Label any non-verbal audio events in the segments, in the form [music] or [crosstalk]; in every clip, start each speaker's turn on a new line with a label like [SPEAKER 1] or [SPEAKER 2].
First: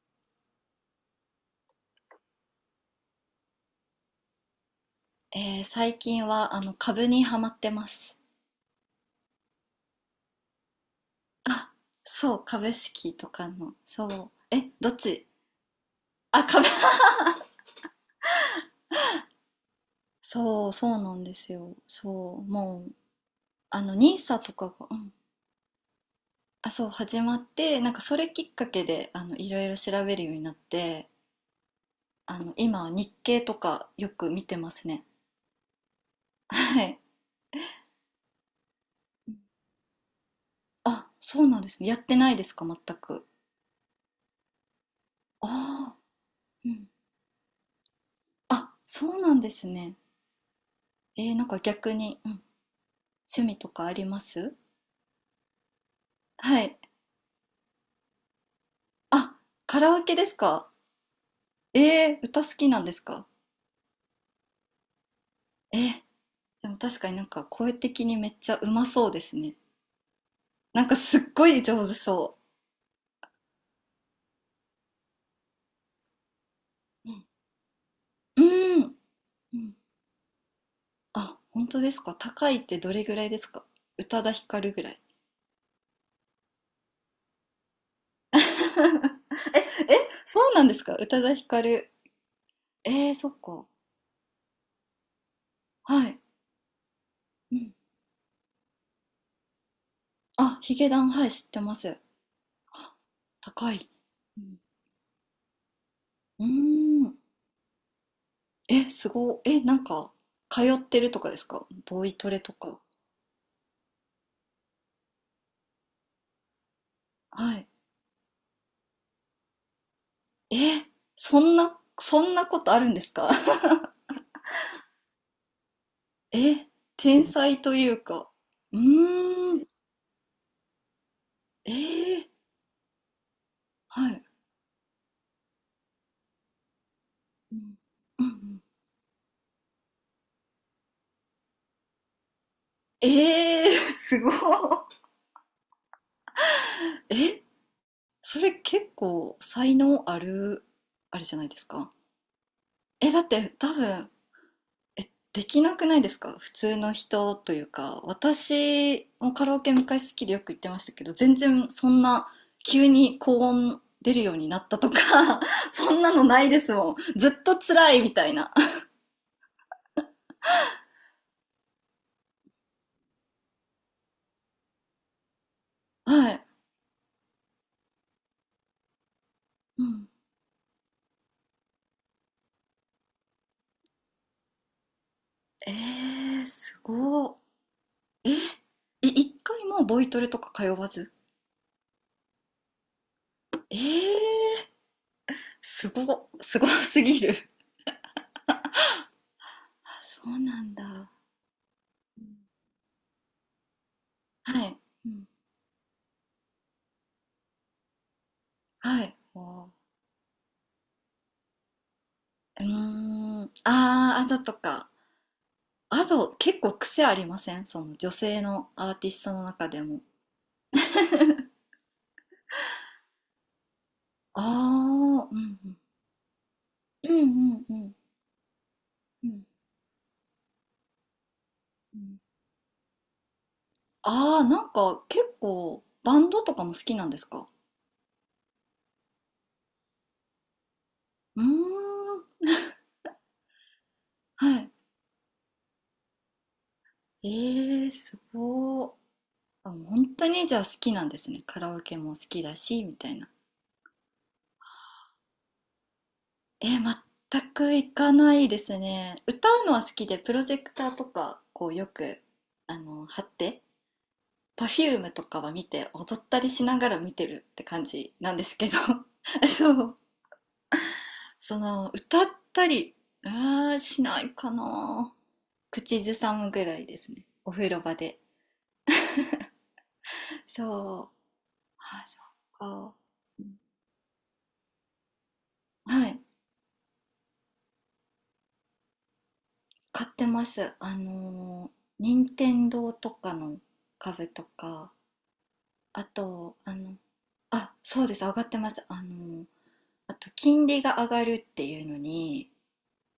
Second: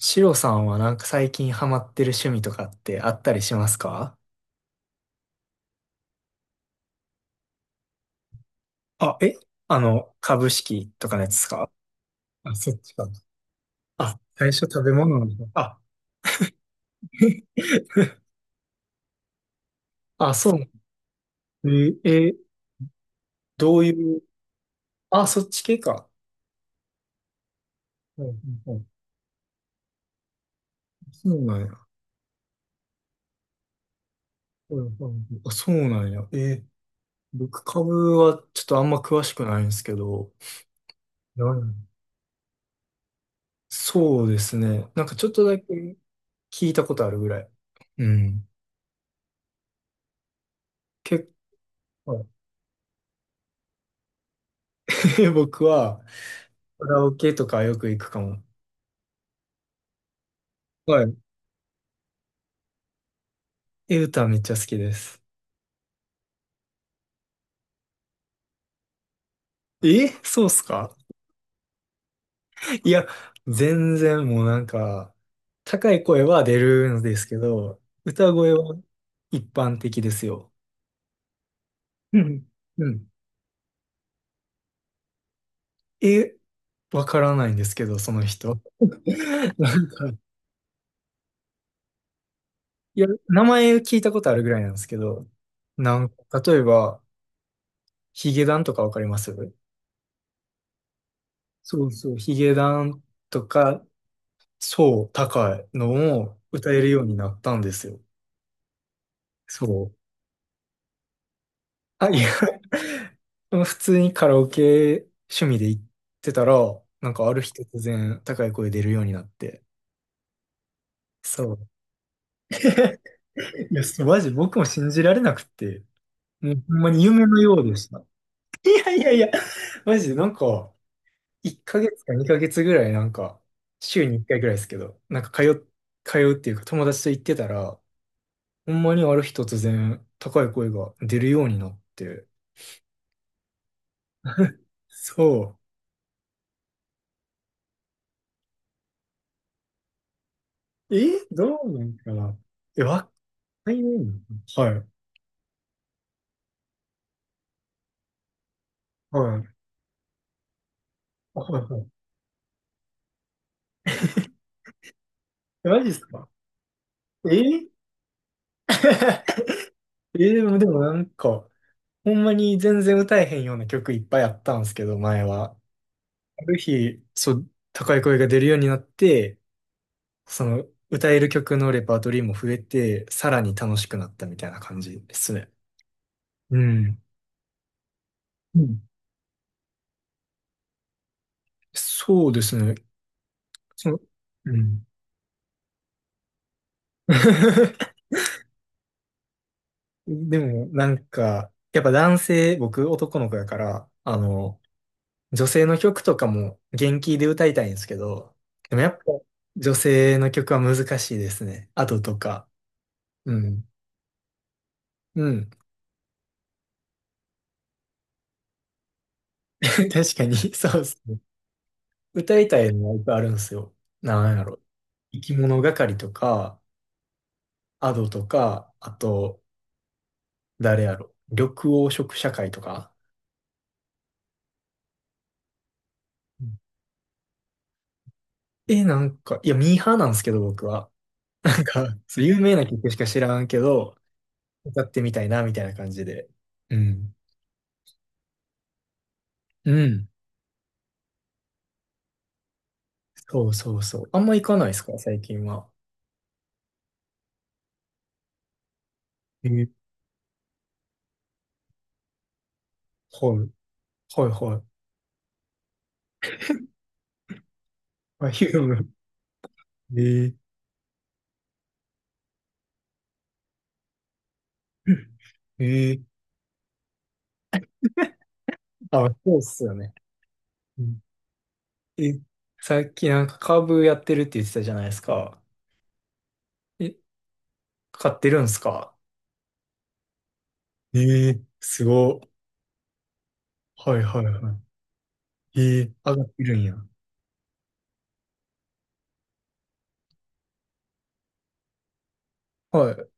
[SPEAKER 1] シロさんはなんか最近ハマってる趣味とかってあったりしますか？
[SPEAKER 2] 最近は株にハマってます。
[SPEAKER 1] あ、え。株式とかのやつですか？
[SPEAKER 2] そう、
[SPEAKER 1] あ、そ
[SPEAKER 2] 株
[SPEAKER 1] っちか。
[SPEAKER 2] 式とかの。そ
[SPEAKER 1] あ、
[SPEAKER 2] う。
[SPEAKER 1] 最初
[SPEAKER 2] え、
[SPEAKER 1] 食
[SPEAKER 2] ど
[SPEAKER 1] べ
[SPEAKER 2] っ
[SPEAKER 1] 物な
[SPEAKER 2] ち？
[SPEAKER 1] んだ。あ、
[SPEAKER 2] あ、株。 [laughs]
[SPEAKER 1] あ、そう。
[SPEAKER 2] そう、そうなんです
[SPEAKER 1] え
[SPEAKER 2] よ。
[SPEAKER 1] ー、え
[SPEAKER 2] そ
[SPEAKER 1] ー
[SPEAKER 2] う、もう、
[SPEAKER 1] どうい
[SPEAKER 2] ニー
[SPEAKER 1] う、
[SPEAKER 2] サとかが、うん。
[SPEAKER 1] あ、そっち系か。
[SPEAKER 2] あ、そう、始まって、なんかそ
[SPEAKER 1] うん
[SPEAKER 2] れ
[SPEAKER 1] うん
[SPEAKER 2] きっか
[SPEAKER 1] う
[SPEAKER 2] け
[SPEAKER 1] ん、
[SPEAKER 2] で、いろいろ調べるようになって、
[SPEAKER 1] そうなんや。
[SPEAKER 2] 今は日経とかよく見てま
[SPEAKER 1] うん
[SPEAKER 2] すね。
[SPEAKER 1] うんうん、あ、そうなんや。
[SPEAKER 2] はい。
[SPEAKER 1] 僕株はちょっとあんま詳しくないんですけど、
[SPEAKER 2] あ、そう
[SPEAKER 1] な
[SPEAKER 2] なんで
[SPEAKER 1] ん
[SPEAKER 2] すね。やってないですか、全く。
[SPEAKER 1] そうですね。なんかちょっと
[SPEAKER 2] あ
[SPEAKER 1] だけ
[SPEAKER 2] あ、
[SPEAKER 1] 聞
[SPEAKER 2] う
[SPEAKER 1] いた
[SPEAKER 2] ん。
[SPEAKER 1] ことあるぐらい。うん。
[SPEAKER 2] あ、そうなんですね。
[SPEAKER 1] 結
[SPEAKER 2] なんか逆に、
[SPEAKER 1] 構、
[SPEAKER 2] うん、趣味とかあります？
[SPEAKER 1] [laughs] 僕は、
[SPEAKER 2] はい。
[SPEAKER 1] カラオケとかよく行くかも。
[SPEAKER 2] あ、カラオケですか？
[SPEAKER 1] はい。
[SPEAKER 2] えー、歌好きなんですか？
[SPEAKER 1] え、歌めっちゃ好きです。
[SPEAKER 2] えー、でも確かになんか声的にめっちゃうまそうですね。
[SPEAKER 1] え、そうっす
[SPEAKER 2] なん
[SPEAKER 1] か？
[SPEAKER 2] かすっごい上手そ
[SPEAKER 1] いや、全然もうなんか、高い声は出るん
[SPEAKER 2] う。う
[SPEAKER 1] で
[SPEAKER 2] ん。
[SPEAKER 1] すけど、歌
[SPEAKER 2] う
[SPEAKER 1] 声は
[SPEAKER 2] ーん。
[SPEAKER 1] 一
[SPEAKER 2] うん。
[SPEAKER 1] 般的ですよ。
[SPEAKER 2] あ、本当ですか？
[SPEAKER 1] うん。
[SPEAKER 2] 高いって
[SPEAKER 1] う
[SPEAKER 2] どれ
[SPEAKER 1] ん。
[SPEAKER 2] ぐらいですか？宇多田ヒカルぐらい。
[SPEAKER 1] え、わからないんですけど、その
[SPEAKER 2] [laughs] え、
[SPEAKER 1] 人。[laughs] なん
[SPEAKER 2] え、
[SPEAKER 1] か、
[SPEAKER 2] そうなんですか、宇多田ヒカル。
[SPEAKER 1] いや、
[SPEAKER 2] えー、そっ
[SPEAKER 1] 名
[SPEAKER 2] か。
[SPEAKER 1] 前聞いたことあるぐらいなんですけど、なん
[SPEAKER 2] はい。
[SPEAKER 1] か、例えば、
[SPEAKER 2] うん。
[SPEAKER 1] ヒゲダンとかわかります？
[SPEAKER 2] あ、ヒゲダン、はい、知ってま
[SPEAKER 1] そう
[SPEAKER 2] す。
[SPEAKER 1] そう、ヒゲダンと
[SPEAKER 2] 高
[SPEAKER 1] か、
[SPEAKER 2] い。うん。
[SPEAKER 1] そう、高いのを
[SPEAKER 2] うー
[SPEAKER 1] 歌えるよう
[SPEAKER 2] ん。
[SPEAKER 1] になったんですよ。
[SPEAKER 2] え、すごい。え、
[SPEAKER 1] そ
[SPEAKER 2] なん
[SPEAKER 1] う。
[SPEAKER 2] か、通ってるとかですか、ボ
[SPEAKER 1] あ、
[SPEAKER 2] イ
[SPEAKER 1] いや、
[SPEAKER 2] トレとか。
[SPEAKER 1] [laughs] 普通にカラオケ趣味で行ってたら、なんかある日
[SPEAKER 2] はい。
[SPEAKER 1] 突然高い声出るようになって。
[SPEAKER 2] え、そ
[SPEAKER 1] そ
[SPEAKER 2] ん
[SPEAKER 1] う。
[SPEAKER 2] な、そんなことあるんですか？
[SPEAKER 1] [laughs] いや、そうマジ僕も信じられなくて、
[SPEAKER 2] [laughs]
[SPEAKER 1] もう
[SPEAKER 2] え、
[SPEAKER 1] ほんまに
[SPEAKER 2] 天
[SPEAKER 1] 夢のよ
[SPEAKER 2] 才
[SPEAKER 1] う
[SPEAKER 2] と
[SPEAKER 1] でし
[SPEAKER 2] い
[SPEAKER 1] た。
[SPEAKER 2] うか。
[SPEAKER 1] [laughs] い
[SPEAKER 2] う
[SPEAKER 1] やいやいや、
[SPEAKER 2] ーん。
[SPEAKER 1] マジでなんか、1
[SPEAKER 2] え
[SPEAKER 1] ヶ月か
[SPEAKER 2] ー、
[SPEAKER 1] 2ヶ月ぐらいなんか、週
[SPEAKER 2] は
[SPEAKER 1] に
[SPEAKER 2] い。
[SPEAKER 1] 1回ぐらいですけど、通うっていうか友達と行ってた
[SPEAKER 2] うん
[SPEAKER 1] ら、
[SPEAKER 2] うんうん。
[SPEAKER 1] ほんまにある日突然高い声が出るようになって、
[SPEAKER 2] えー、[laughs] すごい。
[SPEAKER 1] そ
[SPEAKER 2] え、それ結構才能ある、
[SPEAKER 1] う。え、
[SPEAKER 2] あれじゃないで
[SPEAKER 1] ど
[SPEAKER 2] す
[SPEAKER 1] うな
[SPEAKER 2] か。
[SPEAKER 1] んかな？え、若
[SPEAKER 2] え、だって多
[SPEAKER 1] い
[SPEAKER 2] 分、
[SPEAKER 1] ね。はい。
[SPEAKER 2] え、できなくないですか、普通の人というか。私も
[SPEAKER 1] は
[SPEAKER 2] カ
[SPEAKER 1] い。
[SPEAKER 2] ラオケ昔好きでよく行ってましたけど、全
[SPEAKER 1] あ、はい
[SPEAKER 2] 然
[SPEAKER 1] は
[SPEAKER 2] そ
[SPEAKER 1] い。
[SPEAKER 2] んな急に高音出るようになったとか、
[SPEAKER 1] え、
[SPEAKER 2] [laughs]
[SPEAKER 1] マジ
[SPEAKER 2] そ
[SPEAKER 1] っす
[SPEAKER 2] んなの
[SPEAKER 1] か？
[SPEAKER 2] ないですもん。ずっと
[SPEAKER 1] え、
[SPEAKER 2] 辛いみたいな。
[SPEAKER 1] [laughs] え、でも、なんか、ほんまに全然歌えへんような曲いっぱいあったんですけど、前は。
[SPEAKER 2] は
[SPEAKER 1] あ
[SPEAKER 2] い。
[SPEAKER 1] る日、そう、高い声が出るようになって、
[SPEAKER 2] うん。
[SPEAKER 1] その、歌える曲のレパートリーも増えて、さらに楽しくなったみたいな感じですね。
[SPEAKER 2] えー、
[SPEAKER 1] う
[SPEAKER 2] す
[SPEAKER 1] ん。
[SPEAKER 2] ご
[SPEAKER 1] うん、
[SPEAKER 2] い。い、一回もボイトレとか通わず。
[SPEAKER 1] そうですね。
[SPEAKER 2] え
[SPEAKER 1] その、う
[SPEAKER 2] ー、
[SPEAKER 1] ん。
[SPEAKER 2] すご、すごすぎる。
[SPEAKER 1] [laughs]
[SPEAKER 2] あ、そ
[SPEAKER 1] で
[SPEAKER 2] うな
[SPEAKER 1] も、
[SPEAKER 2] ん
[SPEAKER 1] なん
[SPEAKER 2] だ。
[SPEAKER 1] か、やっぱ男性、僕男の子やから、あの、
[SPEAKER 2] はい。うん、
[SPEAKER 1] 女性の曲とかも元気で歌いたいんですけど、でもやっぱ
[SPEAKER 2] はい。おー。
[SPEAKER 1] 女性の曲は難しいですね。アドとか。
[SPEAKER 2] うー
[SPEAKER 1] う
[SPEAKER 2] ん。
[SPEAKER 1] ん。
[SPEAKER 2] あー、あざとか。
[SPEAKER 1] うん。
[SPEAKER 2] アド、結構癖ありません、その女性のアーティストの
[SPEAKER 1] [laughs]
[SPEAKER 2] 中でも。
[SPEAKER 1] 確かに、そうですね。歌いたいのはいっぱいあるんですよ。なん
[SPEAKER 2] あ
[SPEAKER 1] やろ。生
[SPEAKER 2] あ、
[SPEAKER 1] き
[SPEAKER 2] うん
[SPEAKER 1] 物
[SPEAKER 2] うん。
[SPEAKER 1] 係とか、
[SPEAKER 2] うんうんう
[SPEAKER 1] ア
[SPEAKER 2] ん
[SPEAKER 1] ドとか、あ
[SPEAKER 2] う
[SPEAKER 1] と、
[SPEAKER 2] ん
[SPEAKER 1] 誰やろ。緑黄
[SPEAKER 2] う
[SPEAKER 1] 色
[SPEAKER 2] ん。
[SPEAKER 1] 社会とか。
[SPEAKER 2] ああ、なんか結構バンド
[SPEAKER 1] う
[SPEAKER 2] と
[SPEAKER 1] ん、
[SPEAKER 2] かも好きなんですか？
[SPEAKER 1] え、なんか、いや、ミーハーなんですけど、僕は。
[SPEAKER 2] うー
[SPEAKER 1] なんか、そう
[SPEAKER 2] ん。
[SPEAKER 1] 有名な曲しか知らんけど、
[SPEAKER 2] はい。
[SPEAKER 1] 歌ってみたいな、みたいな感じで。うん。
[SPEAKER 2] ええ、すごー。あ、
[SPEAKER 1] う
[SPEAKER 2] もう本
[SPEAKER 1] ん。
[SPEAKER 2] 当にじゃあ好きなんですね。カラオケも好きだし、みたいな。
[SPEAKER 1] そうそうそう。あんま行かないですか、最近は。
[SPEAKER 2] えー、全く行かないですね。
[SPEAKER 1] え
[SPEAKER 2] 歌う
[SPEAKER 1] ー、
[SPEAKER 2] のは好きで、プロジェクターとか、こうよく、貼っ
[SPEAKER 1] はい。
[SPEAKER 2] て、
[SPEAKER 1] はいはい。
[SPEAKER 2] Perfume とかは見て踊ったりしながら見てるって感じ
[SPEAKER 1] あ、
[SPEAKER 2] なんで
[SPEAKER 1] ヒュ
[SPEAKER 2] す
[SPEAKER 1] ー
[SPEAKER 2] けど。
[SPEAKER 1] ム。
[SPEAKER 2] [laughs] そう、
[SPEAKER 1] えー、
[SPEAKER 2] その歌ったり、あー、しないかな。
[SPEAKER 1] [laughs] えー、
[SPEAKER 2] 口ずさむぐらいですね、お風呂場で。
[SPEAKER 1] あ、そうっすよね。うん。
[SPEAKER 2] そう、あ、
[SPEAKER 1] え、
[SPEAKER 2] そ
[SPEAKER 1] さ
[SPEAKER 2] っ
[SPEAKER 1] っ
[SPEAKER 2] か。
[SPEAKER 1] きなんかカーブやってるって言ってたじゃないですか。
[SPEAKER 2] はい、
[SPEAKER 1] え、買ってるんすか？
[SPEAKER 2] 買ってます。
[SPEAKER 1] えすご。
[SPEAKER 2] 任天堂とかの
[SPEAKER 1] はいはい
[SPEAKER 2] 株と
[SPEAKER 1] は
[SPEAKER 2] か。
[SPEAKER 1] い。
[SPEAKER 2] あ
[SPEAKER 1] 上がって
[SPEAKER 2] と
[SPEAKER 1] るんや。
[SPEAKER 2] あ、そうです、上がってます。あと金利が上がるっていうのに、
[SPEAKER 1] はい。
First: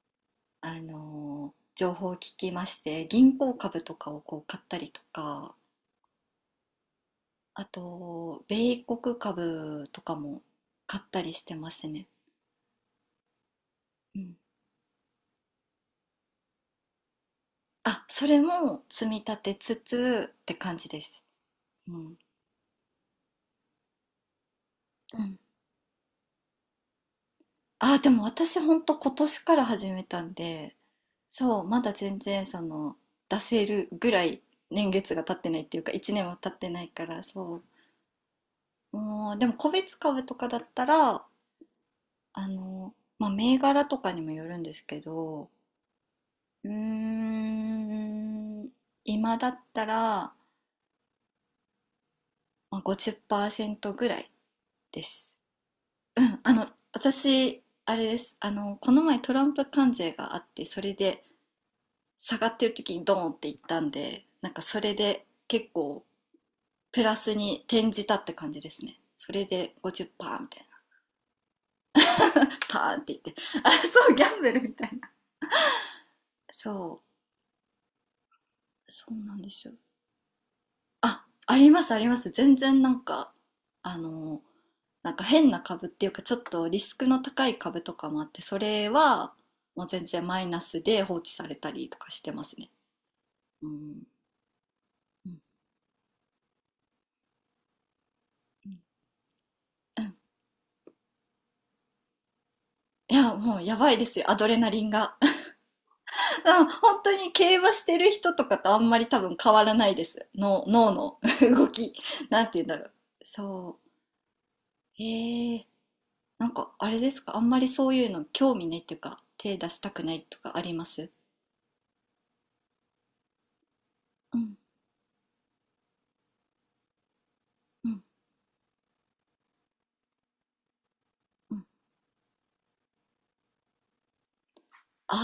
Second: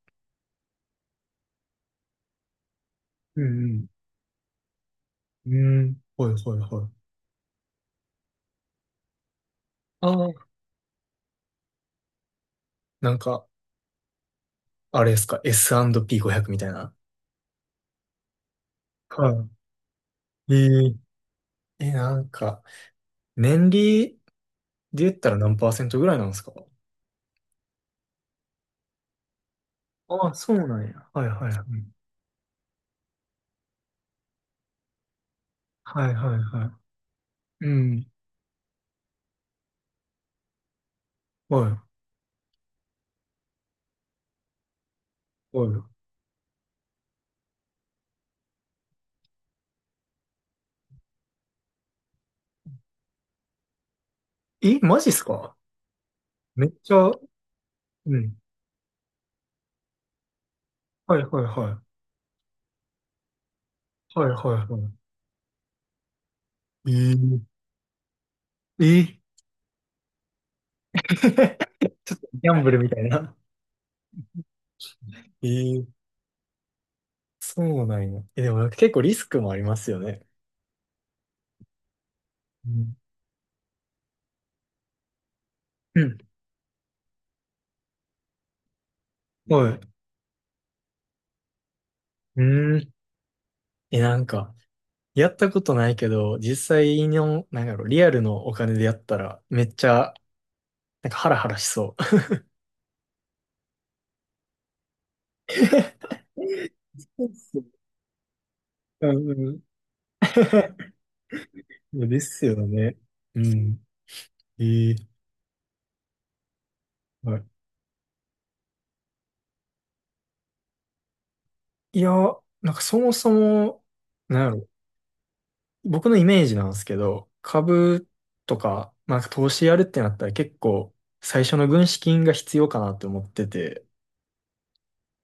[SPEAKER 2] 情報を聞きまして、銀
[SPEAKER 1] う
[SPEAKER 2] 行株
[SPEAKER 1] ん
[SPEAKER 2] とかをこう買ったりと
[SPEAKER 1] うん。
[SPEAKER 2] か。
[SPEAKER 1] うん。はいはいはい。
[SPEAKER 2] あと米国株と
[SPEAKER 1] あ
[SPEAKER 2] かも
[SPEAKER 1] あ。
[SPEAKER 2] 買ったりしてますね、
[SPEAKER 1] なんか、
[SPEAKER 2] うん。
[SPEAKER 1] あれですか、 S&P500 みたいな。
[SPEAKER 2] あ、それも積み立
[SPEAKER 1] は
[SPEAKER 2] てつつっ
[SPEAKER 1] い。
[SPEAKER 2] て
[SPEAKER 1] え
[SPEAKER 2] 感じです、
[SPEAKER 1] え。え、
[SPEAKER 2] う
[SPEAKER 1] な
[SPEAKER 2] ん、
[SPEAKER 1] んか、年利で言
[SPEAKER 2] う
[SPEAKER 1] ったら
[SPEAKER 2] ん。
[SPEAKER 1] 何パーセントぐらいなんですか？
[SPEAKER 2] あ、でも私ほんと今年から始めた
[SPEAKER 1] ああ、
[SPEAKER 2] ん
[SPEAKER 1] そう
[SPEAKER 2] で、
[SPEAKER 1] なんや。はいはい
[SPEAKER 2] そ
[SPEAKER 1] は
[SPEAKER 2] うまだ
[SPEAKER 1] い。
[SPEAKER 2] 全然その出せるぐらい年月が経ってないっていうか
[SPEAKER 1] は
[SPEAKER 2] 1
[SPEAKER 1] い
[SPEAKER 2] 年
[SPEAKER 1] は
[SPEAKER 2] は
[SPEAKER 1] い
[SPEAKER 2] 経っ
[SPEAKER 1] は
[SPEAKER 2] て
[SPEAKER 1] い、
[SPEAKER 2] ないから、そ
[SPEAKER 1] うん。
[SPEAKER 2] うもう、でも個別株とかだったら
[SPEAKER 1] はい。
[SPEAKER 2] あの、まあ、銘柄とかにもよるんですけど、
[SPEAKER 1] は
[SPEAKER 2] うーん、今だったら、まあ、50%ぐらい
[SPEAKER 1] い。え、マ
[SPEAKER 2] で
[SPEAKER 1] ジっす
[SPEAKER 2] す。
[SPEAKER 1] か？
[SPEAKER 2] うん、
[SPEAKER 1] めっちゃ、
[SPEAKER 2] 私、あれ
[SPEAKER 1] う
[SPEAKER 2] で
[SPEAKER 1] ん。
[SPEAKER 2] す。この前トランプ関税があって、それ
[SPEAKER 1] は
[SPEAKER 2] で
[SPEAKER 1] いはいはい。
[SPEAKER 2] 下がってる時にドーンっていったんで、
[SPEAKER 1] はいは
[SPEAKER 2] なんか
[SPEAKER 1] い
[SPEAKER 2] そ
[SPEAKER 1] は
[SPEAKER 2] れで結構
[SPEAKER 1] い。
[SPEAKER 2] プラスに転じたって感じで
[SPEAKER 1] え
[SPEAKER 2] すね。
[SPEAKER 1] ー
[SPEAKER 2] それで50%みたいな。
[SPEAKER 1] [laughs] ちょっとギャン
[SPEAKER 2] [laughs]
[SPEAKER 1] ブル
[SPEAKER 2] パ
[SPEAKER 1] み
[SPEAKER 2] ー
[SPEAKER 1] た
[SPEAKER 2] ン
[SPEAKER 1] い
[SPEAKER 2] って言
[SPEAKER 1] な。
[SPEAKER 2] って。あ、そう、ギャンブルみたいな。
[SPEAKER 1] えー、
[SPEAKER 2] そ
[SPEAKER 1] そうなんや。え、でもなんか結
[SPEAKER 2] う、
[SPEAKER 1] 構
[SPEAKER 2] そ
[SPEAKER 1] リ
[SPEAKER 2] う
[SPEAKER 1] ス
[SPEAKER 2] な
[SPEAKER 1] ク
[SPEAKER 2] んで
[SPEAKER 1] もあり
[SPEAKER 2] すよ。
[SPEAKER 1] ますよね。
[SPEAKER 2] あ、ありますあります。全
[SPEAKER 1] う
[SPEAKER 2] 然な
[SPEAKER 1] ん
[SPEAKER 2] んか、あの、なんか変な株っ
[SPEAKER 1] う
[SPEAKER 2] ていう
[SPEAKER 1] ん。
[SPEAKER 2] か、ちょっとリスクの高い株とかもあって、それは
[SPEAKER 1] はい。
[SPEAKER 2] もう全然マイナスで放置されたりとかしてますね。
[SPEAKER 1] うん。
[SPEAKER 2] う
[SPEAKER 1] え、
[SPEAKER 2] ん。
[SPEAKER 1] なんか、や
[SPEAKER 2] う
[SPEAKER 1] っ
[SPEAKER 2] ん
[SPEAKER 1] たことないけど、実際の、なんやろう、リアルのお
[SPEAKER 2] う
[SPEAKER 1] 金でやったら、めっちゃ、
[SPEAKER 2] ん。
[SPEAKER 1] なんかハラハラしそう。
[SPEAKER 2] いや、もうやばいですよ、アドレナリンが。[laughs] うん、本当
[SPEAKER 1] そう
[SPEAKER 2] に
[SPEAKER 1] っす
[SPEAKER 2] 競
[SPEAKER 1] ね。
[SPEAKER 2] 馬してる人とかとあんま
[SPEAKER 1] う
[SPEAKER 2] り多
[SPEAKER 1] んう
[SPEAKER 2] 分変
[SPEAKER 1] ん。
[SPEAKER 2] わらないです。脳の [laughs] 動
[SPEAKER 1] [laughs]
[SPEAKER 2] き。
[SPEAKER 1] で
[SPEAKER 2] なん
[SPEAKER 1] す
[SPEAKER 2] て言う
[SPEAKER 1] よ
[SPEAKER 2] んだろう。
[SPEAKER 1] ね。う
[SPEAKER 2] そ
[SPEAKER 1] ん。ええ。
[SPEAKER 2] う。へえ。なんかあれです
[SPEAKER 1] は
[SPEAKER 2] か、あ
[SPEAKER 1] い。
[SPEAKER 2] んまりそういうの興味ないっていうか、手出したくないとかあります？
[SPEAKER 1] いや、なんかそもそも、
[SPEAKER 2] う
[SPEAKER 1] なんや
[SPEAKER 2] ん、
[SPEAKER 1] ろ、僕のイメージなんですけど、
[SPEAKER 2] うん、
[SPEAKER 1] 株とか、なんか投資やるってなったら結構、最
[SPEAKER 2] う
[SPEAKER 1] 初
[SPEAKER 2] ん。
[SPEAKER 1] の軍資金が必要かなって思ってて、
[SPEAKER 2] あ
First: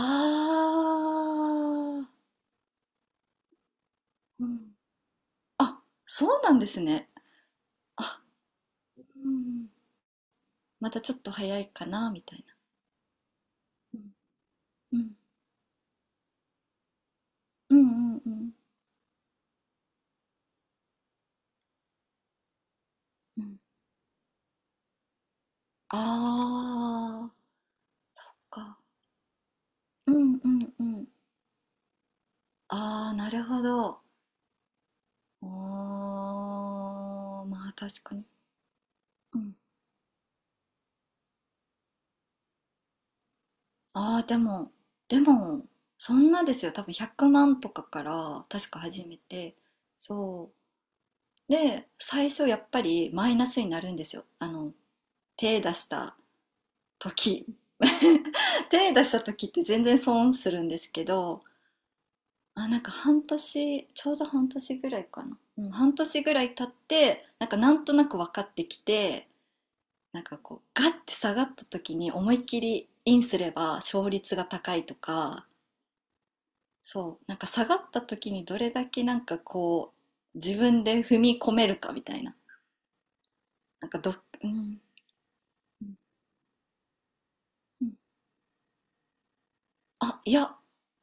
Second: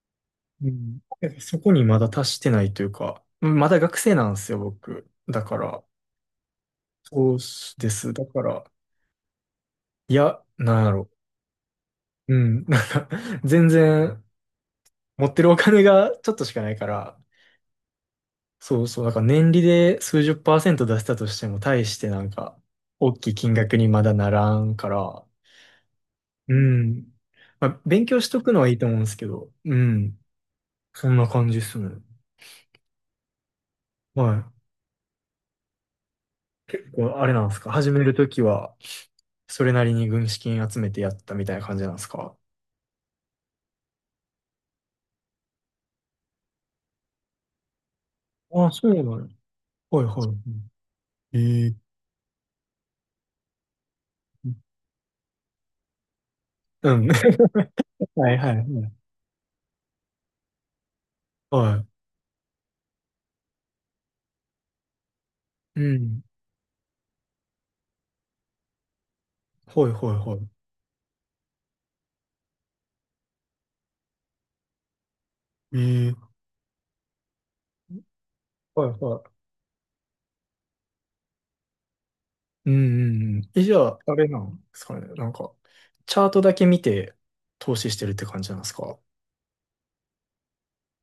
[SPEAKER 1] うん。そこにま
[SPEAKER 2] あ。
[SPEAKER 1] だ達してないというか、まだ学生なんで
[SPEAKER 2] う
[SPEAKER 1] すよ、
[SPEAKER 2] ん。
[SPEAKER 1] 僕。だか
[SPEAKER 2] あ、
[SPEAKER 1] ら、
[SPEAKER 2] そうなんですね。
[SPEAKER 1] そうです。
[SPEAKER 2] あ、
[SPEAKER 1] だから、
[SPEAKER 2] うん。
[SPEAKER 1] いや、なんや
[SPEAKER 2] また
[SPEAKER 1] ろ
[SPEAKER 2] ちょっと早いかな、み
[SPEAKER 1] う。
[SPEAKER 2] た
[SPEAKER 1] う
[SPEAKER 2] いな。
[SPEAKER 1] ん。[laughs] なんか、全
[SPEAKER 2] うん、
[SPEAKER 1] 然、
[SPEAKER 2] うん。
[SPEAKER 1] 持ってるお金がちょっとしかないから、
[SPEAKER 2] うんうんうん。
[SPEAKER 1] そうそう。なんか年利で数十パーセント出したとしても、大してなんか、大きい
[SPEAKER 2] う
[SPEAKER 1] 金
[SPEAKER 2] ん。
[SPEAKER 1] 額にまだならんから、うん。
[SPEAKER 2] あ
[SPEAKER 1] まあ、勉強し
[SPEAKER 2] あ、
[SPEAKER 1] とくのはいい
[SPEAKER 2] か。
[SPEAKER 1] と思うんですけど、う
[SPEAKER 2] う
[SPEAKER 1] ん。
[SPEAKER 2] んうん。
[SPEAKER 1] そんな感じっすね。
[SPEAKER 2] ああ、なるほど。
[SPEAKER 1] は
[SPEAKER 2] あ
[SPEAKER 1] い。こう、あれな
[SPEAKER 2] ー、
[SPEAKER 1] んです
[SPEAKER 2] ま
[SPEAKER 1] か？
[SPEAKER 2] あ
[SPEAKER 1] 始め
[SPEAKER 2] 確
[SPEAKER 1] る
[SPEAKER 2] かに。
[SPEAKER 1] ときは、
[SPEAKER 2] うん。
[SPEAKER 1] それなりに軍資金集めてやったみたいな感じなんですか？
[SPEAKER 2] ああ、でも、でも、そんなですよ。多分100万とかから、
[SPEAKER 1] あ、
[SPEAKER 2] 確か
[SPEAKER 1] そうな
[SPEAKER 2] 始
[SPEAKER 1] の。
[SPEAKER 2] めて、
[SPEAKER 1] はいはい。
[SPEAKER 2] そう。
[SPEAKER 1] ええー、
[SPEAKER 2] で、最初やっぱりマイナスになるんですよ。手出した
[SPEAKER 1] うん。[laughs]
[SPEAKER 2] 時。
[SPEAKER 1] はいはいは
[SPEAKER 2] [laughs] 手出
[SPEAKER 1] い。
[SPEAKER 2] した時って全然損するんですけど、
[SPEAKER 1] は
[SPEAKER 2] あ、なんか半年、ちょうど半年ぐらいかな。うん、
[SPEAKER 1] い。う
[SPEAKER 2] 半
[SPEAKER 1] ん。
[SPEAKER 2] 年ぐらい経って、なんかなんとなく分かってきて、
[SPEAKER 1] はいはい
[SPEAKER 2] なん
[SPEAKER 1] は
[SPEAKER 2] か
[SPEAKER 1] い。
[SPEAKER 2] こう、ガッて下がった時に思いっきりインすれば勝率が高いとか、
[SPEAKER 1] ええ、
[SPEAKER 2] そう、なんか下がった時にどれ
[SPEAKER 1] は
[SPEAKER 2] だ
[SPEAKER 1] い
[SPEAKER 2] けな
[SPEAKER 1] は
[SPEAKER 2] んか
[SPEAKER 1] い。
[SPEAKER 2] こう、自分で踏み込めるかみたいな。
[SPEAKER 1] うんうんうん。え、じゃ
[SPEAKER 2] なん
[SPEAKER 1] あ、
[SPEAKER 2] か
[SPEAKER 1] あ
[SPEAKER 2] ど、
[SPEAKER 1] れな
[SPEAKER 2] う
[SPEAKER 1] んで
[SPEAKER 2] ん、
[SPEAKER 1] すかね。なんか、
[SPEAKER 2] うん、
[SPEAKER 1] チャートだけ見て投
[SPEAKER 2] う
[SPEAKER 1] 資し
[SPEAKER 2] ん。
[SPEAKER 1] てるって感じなんですか？
[SPEAKER 2] あ、いや、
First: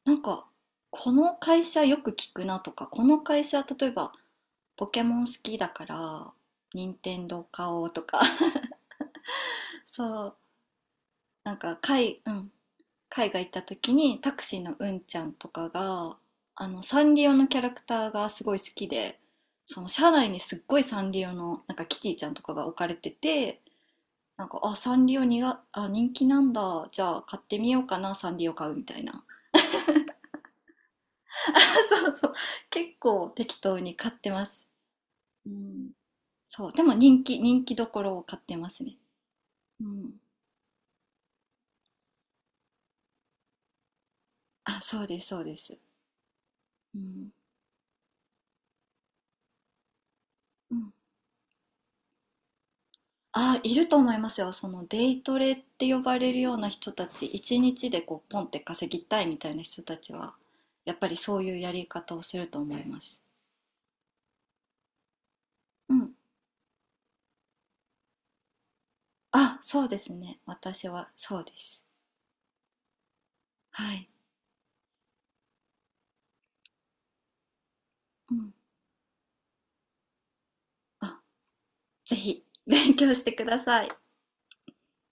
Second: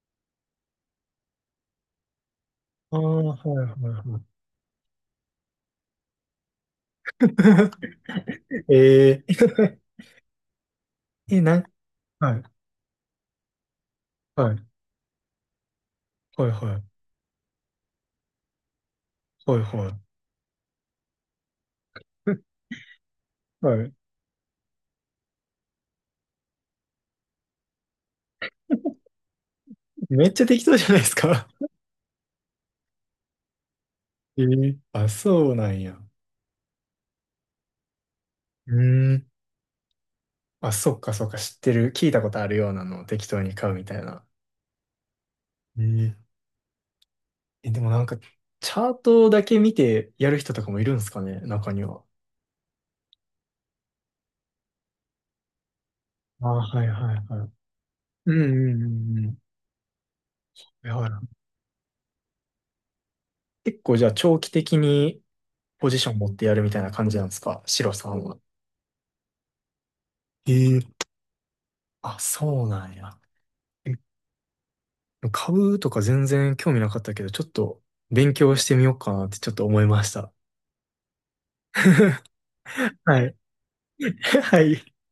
[SPEAKER 2] なんか、この会社よく聞くなとか、
[SPEAKER 1] ああ、
[SPEAKER 2] この
[SPEAKER 1] は
[SPEAKER 2] 会
[SPEAKER 1] い
[SPEAKER 2] 社、例
[SPEAKER 1] は
[SPEAKER 2] え
[SPEAKER 1] い
[SPEAKER 2] ば、
[SPEAKER 1] はい。
[SPEAKER 2] ポケモン好きだから、任天堂買おうとか、[laughs]
[SPEAKER 1] [laughs] え、
[SPEAKER 2] そう、
[SPEAKER 1] ええ、なん、
[SPEAKER 2] う
[SPEAKER 1] はい
[SPEAKER 2] ん、海外行った時に、タク
[SPEAKER 1] は
[SPEAKER 2] シー
[SPEAKER 1] い
[SPEAKER 2] のうんちゃんとかが、
[SPEAKER 1] はい、はい
[SPEAKER 2] サンリオのキャラクターがすごい好きで、
[SPEAKER 1] はい
[SPEAKER 2] その
[SPEAKER 1] は
[SPEAKER 2] 車内にすっごいサンリオの、なんかキティちゃ
[SPEAKER 1] い。
[SPEAKER 2] んとかが置かれてて、
[SPEAKER 1] [laughs] はい。
[SPEAKER 2] なんか、あ、サンリオにが、あ、人気なんだ、じゃあ買ってみようかな、サンリオ買うみたいな。
[SPEAKER 1] めっちゃ適当じゃないですか。
[SPEAKER 2] そうそう。結構適当に買って
[SPEAKER 1] [laughs] え
[SPEAKER 2] ます。
[SPEAKER 1] え、あ、
[SPEAKER 2] う
[SPEAKER 1] そうなん
[SPEAKER 2] ん。
[SPEAKER 1] や。
[SPEAKER 2] そう。でも人気、人気どころを買ってま
[SPEAKER 1] う
[SPEAKER 2] すね。
[SPEAKER 1] ーん。
[SPEAKER 2] うん。
[SPEAKER 1] あ、そっかそっか、知ってる。聞いたことあるようなのを適当に買うみたいな。
[SPEAKER 2] あ、そうです、そうです。
[SPEAKER 1] えー
[SPEAKER 2] うん。
[SPEAKER 1] え、でもなんか、チャートだけ見てやる人とか
[SPEAKER 2] う
[SPEAKER 1] もいる
[SPEAKER 2] ん。
[SPEAKER 1] んですかね、中には。
[SPEAKER 2] あ、いると思いますよ。そのデイトレって呼ばれる
[SPEAKER 1] ああ、
[SPEAKER 2] ような
[SPEAKER 1] はい
[SPEAKER 2] 人
[SPEAKER 1] は
[SPEAKER 2] た
[SPEAKER 1] い
[SPEAKER 2] ち、
[SPEAKER 1] はい。
[SPEAKER 2] 一日でこう
[SPEAKER 1] う
[SPEAKER 2] ポ
[SPEAKER 1] ん
[SPEAKER 2] ン
[SPEAKER 1] う
[SPEAKER 2] っ
[SPEAKER 1] ん
[SPEAKER 2] て
[SPEAKER 1] う
[SPEAKER 2] 稼ぎ
[SPEAKER 1] ん
[SPEAKER 2] たい
[SPEAKER 1] う
[SPEAKER 2] み
[SPEAKER 1] ん。
[SPEAKER 2] たいな人たちは、
[SPEAKER 1] いや、
[SPEAKER 2] やっぱりそういうやり方をすると思います。
[SPEAKER 1] 結構じゃあ長期的にポ
[SPEAKER 2] う
[SPEAKER 1] ジショ
[SPEAKER 2] ん。
[SPEAKER 1] ン持ってやるみたいな感じなんですか、シロさんは？
[SPEAKER 2] あ、そうですね。
[SPEAKER 1] え
[SPEAKER 2] 私
[SPEAKER 1] え、
[SPEAKER 2] はそうです。
[SPEAKER 1] あ、そうなんや。え、
[SPEAKER 2] はい。
[SPEAKER 1] 株とか全然興味なかったけど、ちょっと勉
[SPEAKER 2] うん。
[SPEAKER 1] 強してみようかなってちょっと思いました。
[SPEAKER 2] あ、ぜひ勉強
[SPEAKER 1] は
[SPEAKER 2] して
[SPEAKER 1] い。
[SPEAKER 2] ください。
[SPEAKER 1] [laughs] はい。